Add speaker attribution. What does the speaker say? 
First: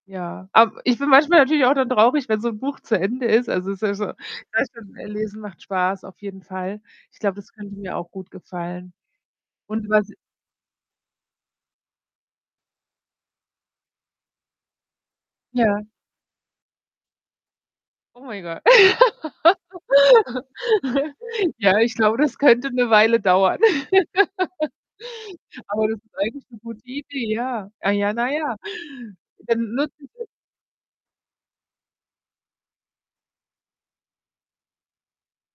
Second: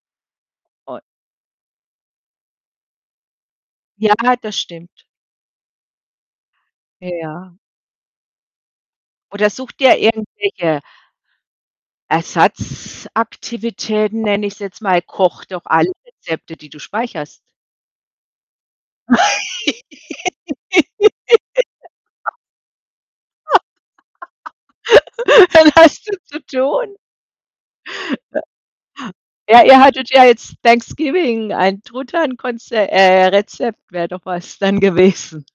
Speaker 1: Ja. Ab ich
Speaker 2: [unintelligible]
Speaker 1: bin manchmal natürlich auch dann traurig, wenn so 'n Buch zu Ende ist. Also, es ist ja so
Speaker 2: Ja, das
Speaker 1: ja, stimmt,
Speaker 2: stimmt.
Speaker 1: äh, Lesen macht Spaß, auf jeden Fall. Ich glaube,
Speaker 2: Ja.
Speaker 1: das könnte mir auch gut gefallen.
Speaker 2: Oder suche
Speaker 1: Und
Speaker 2: dir
Speaker 1: was
Speaker 2: irgendwelche Ersatzaktivitäten nenne ich's jetzt mal, koche doch
Speaker 1: Ja.
Speaker 2: alle Rezepte, die du speicherst.
Speaker 1: Oh mein Gott. Ja, ich glaube, das könnte 'ne Weile dauern.
Speaker 2: Dann
Speaker 1: Aber das
Speaker 2: hast
Speaker 1: ist
Speaker 2: du zu
Speaker 1: eigentlich 'ne gute
Speaker 2: tun.
Speaker 1: Idee, ja. Ah ja, na
Speaker 2: Äh.
Speaker 1: ja.
Speaker 2: Ja,
Speaker 1: Dann
Speaker 2: ihr
Speaker 1: nutze
Speaker 2: hattet
Speaker 1: ich
Speaker 2: ja
Speaker 1: das.
Speaker 2: jetzt Thanksgiving, ein Truthahnkonze äh, Rezept wäre doch was dann gewesen.